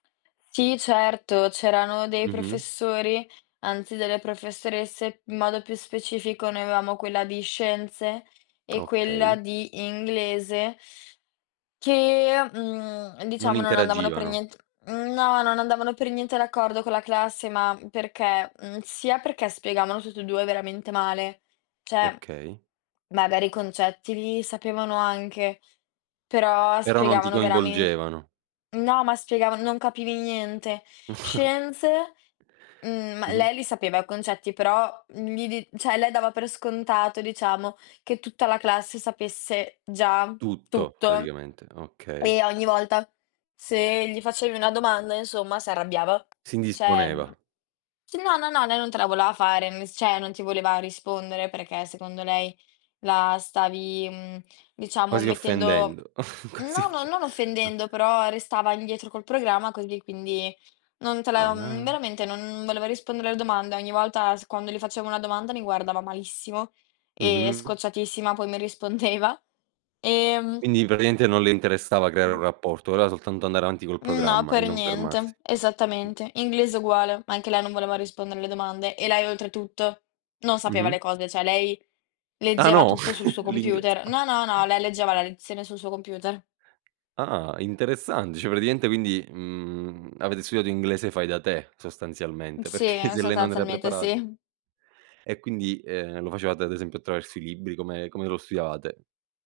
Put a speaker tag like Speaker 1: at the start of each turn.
Speaker 1: Sì, certo, c'erano dei
Speaker 2: Mh-mh.
Speaker 1: professori anzi delle professoresse, in modo più specifico noi avevamo quella di scienze e quella
Speaker 2: Okay.
Speaker 1: di inglese che, mhmm,
Speaker 2: Non
Speaker 1: diciamo, non andavano per
Speaker 2: interagivano.
Speaker 1: nient mhmm, no, non andavano per niente d'accordo con la classe, ma perché, mhmm, sia perché spiegavano tutt'e 2 veramente male, cioè
Speaker 2: Okay.
Speaker 1: magari i concetti li sapevano anche, però
Speaker 2: Però non ti
Speaker 1: spiegavano veramen
Speaker 2: coinvolgevano.
Speaker 1: no, ma spiegavan non capivi niente. Scienze, mhmm, ma
Speaker 2: Mh-mh.
Speaker 1: lei li sapeva i concetti, però, mhmm, li di cioè lei dava per scontato, diciamo, che tutta la classe sapesse già
Speaker 2: Tutto
Speaker 1: tutto
Speaker 2: praticamente, okay.
Speaker 1: e ogni volta se gli facevi una domanda, insomma, si arrabbiava.
Speaker 2: Si
Speaker 1: Cioè
Speaker 2: indisponeva.
Speaker 1: no, no, no, lei non te la voleva fare, m s cioè non ti voleva rispondere, perché secondo lei la stavi, mhmm, diciamo
Speaker 2: Quasi
Speaker 1: mettendo
Speaker 2: offendendo, quasi
Speaker 1: no,
Speaker 2: offe
Speaker 1: non
Speaker 2: ah.
Speaker 1: offendendo, però restava indietro col programma così, quindi non te la mhmm,
Speaker 2: Ah.
Speaker 1: veramente non voleva rispondere alle domanda. Ogni volta s quando le facevo una domanda mi guardava malissimo e
Speaker 2: Mh-mh.
Speaker 1: scocciatissima poi mi rispondeva, ehm
Speaker 2: Quindi praticamente non le interessava creare
Speaker 1: Mh.
Speaker 2: un rapporto, voleva soltanto andare avanti col
Speaker 1: Mh, no,
Speaker 2: programma e
Speaker 1: per
Speaker 2: non fermarsi.
Speaker 1: niente, esattamente. Inglese uguale, anche lei non voleva rispondere alle domande, e lei oltretutto non sapeva
Speaker 2: Mh-mh.
Speaker 1: le cose, cioè lei
Speaker 2: Ah
Speaker 1: leggeva
Speaker 2: no?
Speaker 1: tutto sul suo
Speaker 2: L'ingles
Speaker 1: computer No, no, no, lei leggeva la lezione sul suo computer.
Speaker 2: Ah interessante, cioè praticamente quindi, mhmm, avete studiato inglese fai da te
Speaker 1: Mh,
Speaker 2: sostanzialmente,
Speaker 1: sì,
Speaker 2: perché se lei non era
Speaker 1: sostanzialmente
Speaker 2: preparat
Speaker 1: sì.
Speaker 2: E quindi, ehm, lo facevate ad esempio attraverso i libri? Come come lo studiavate?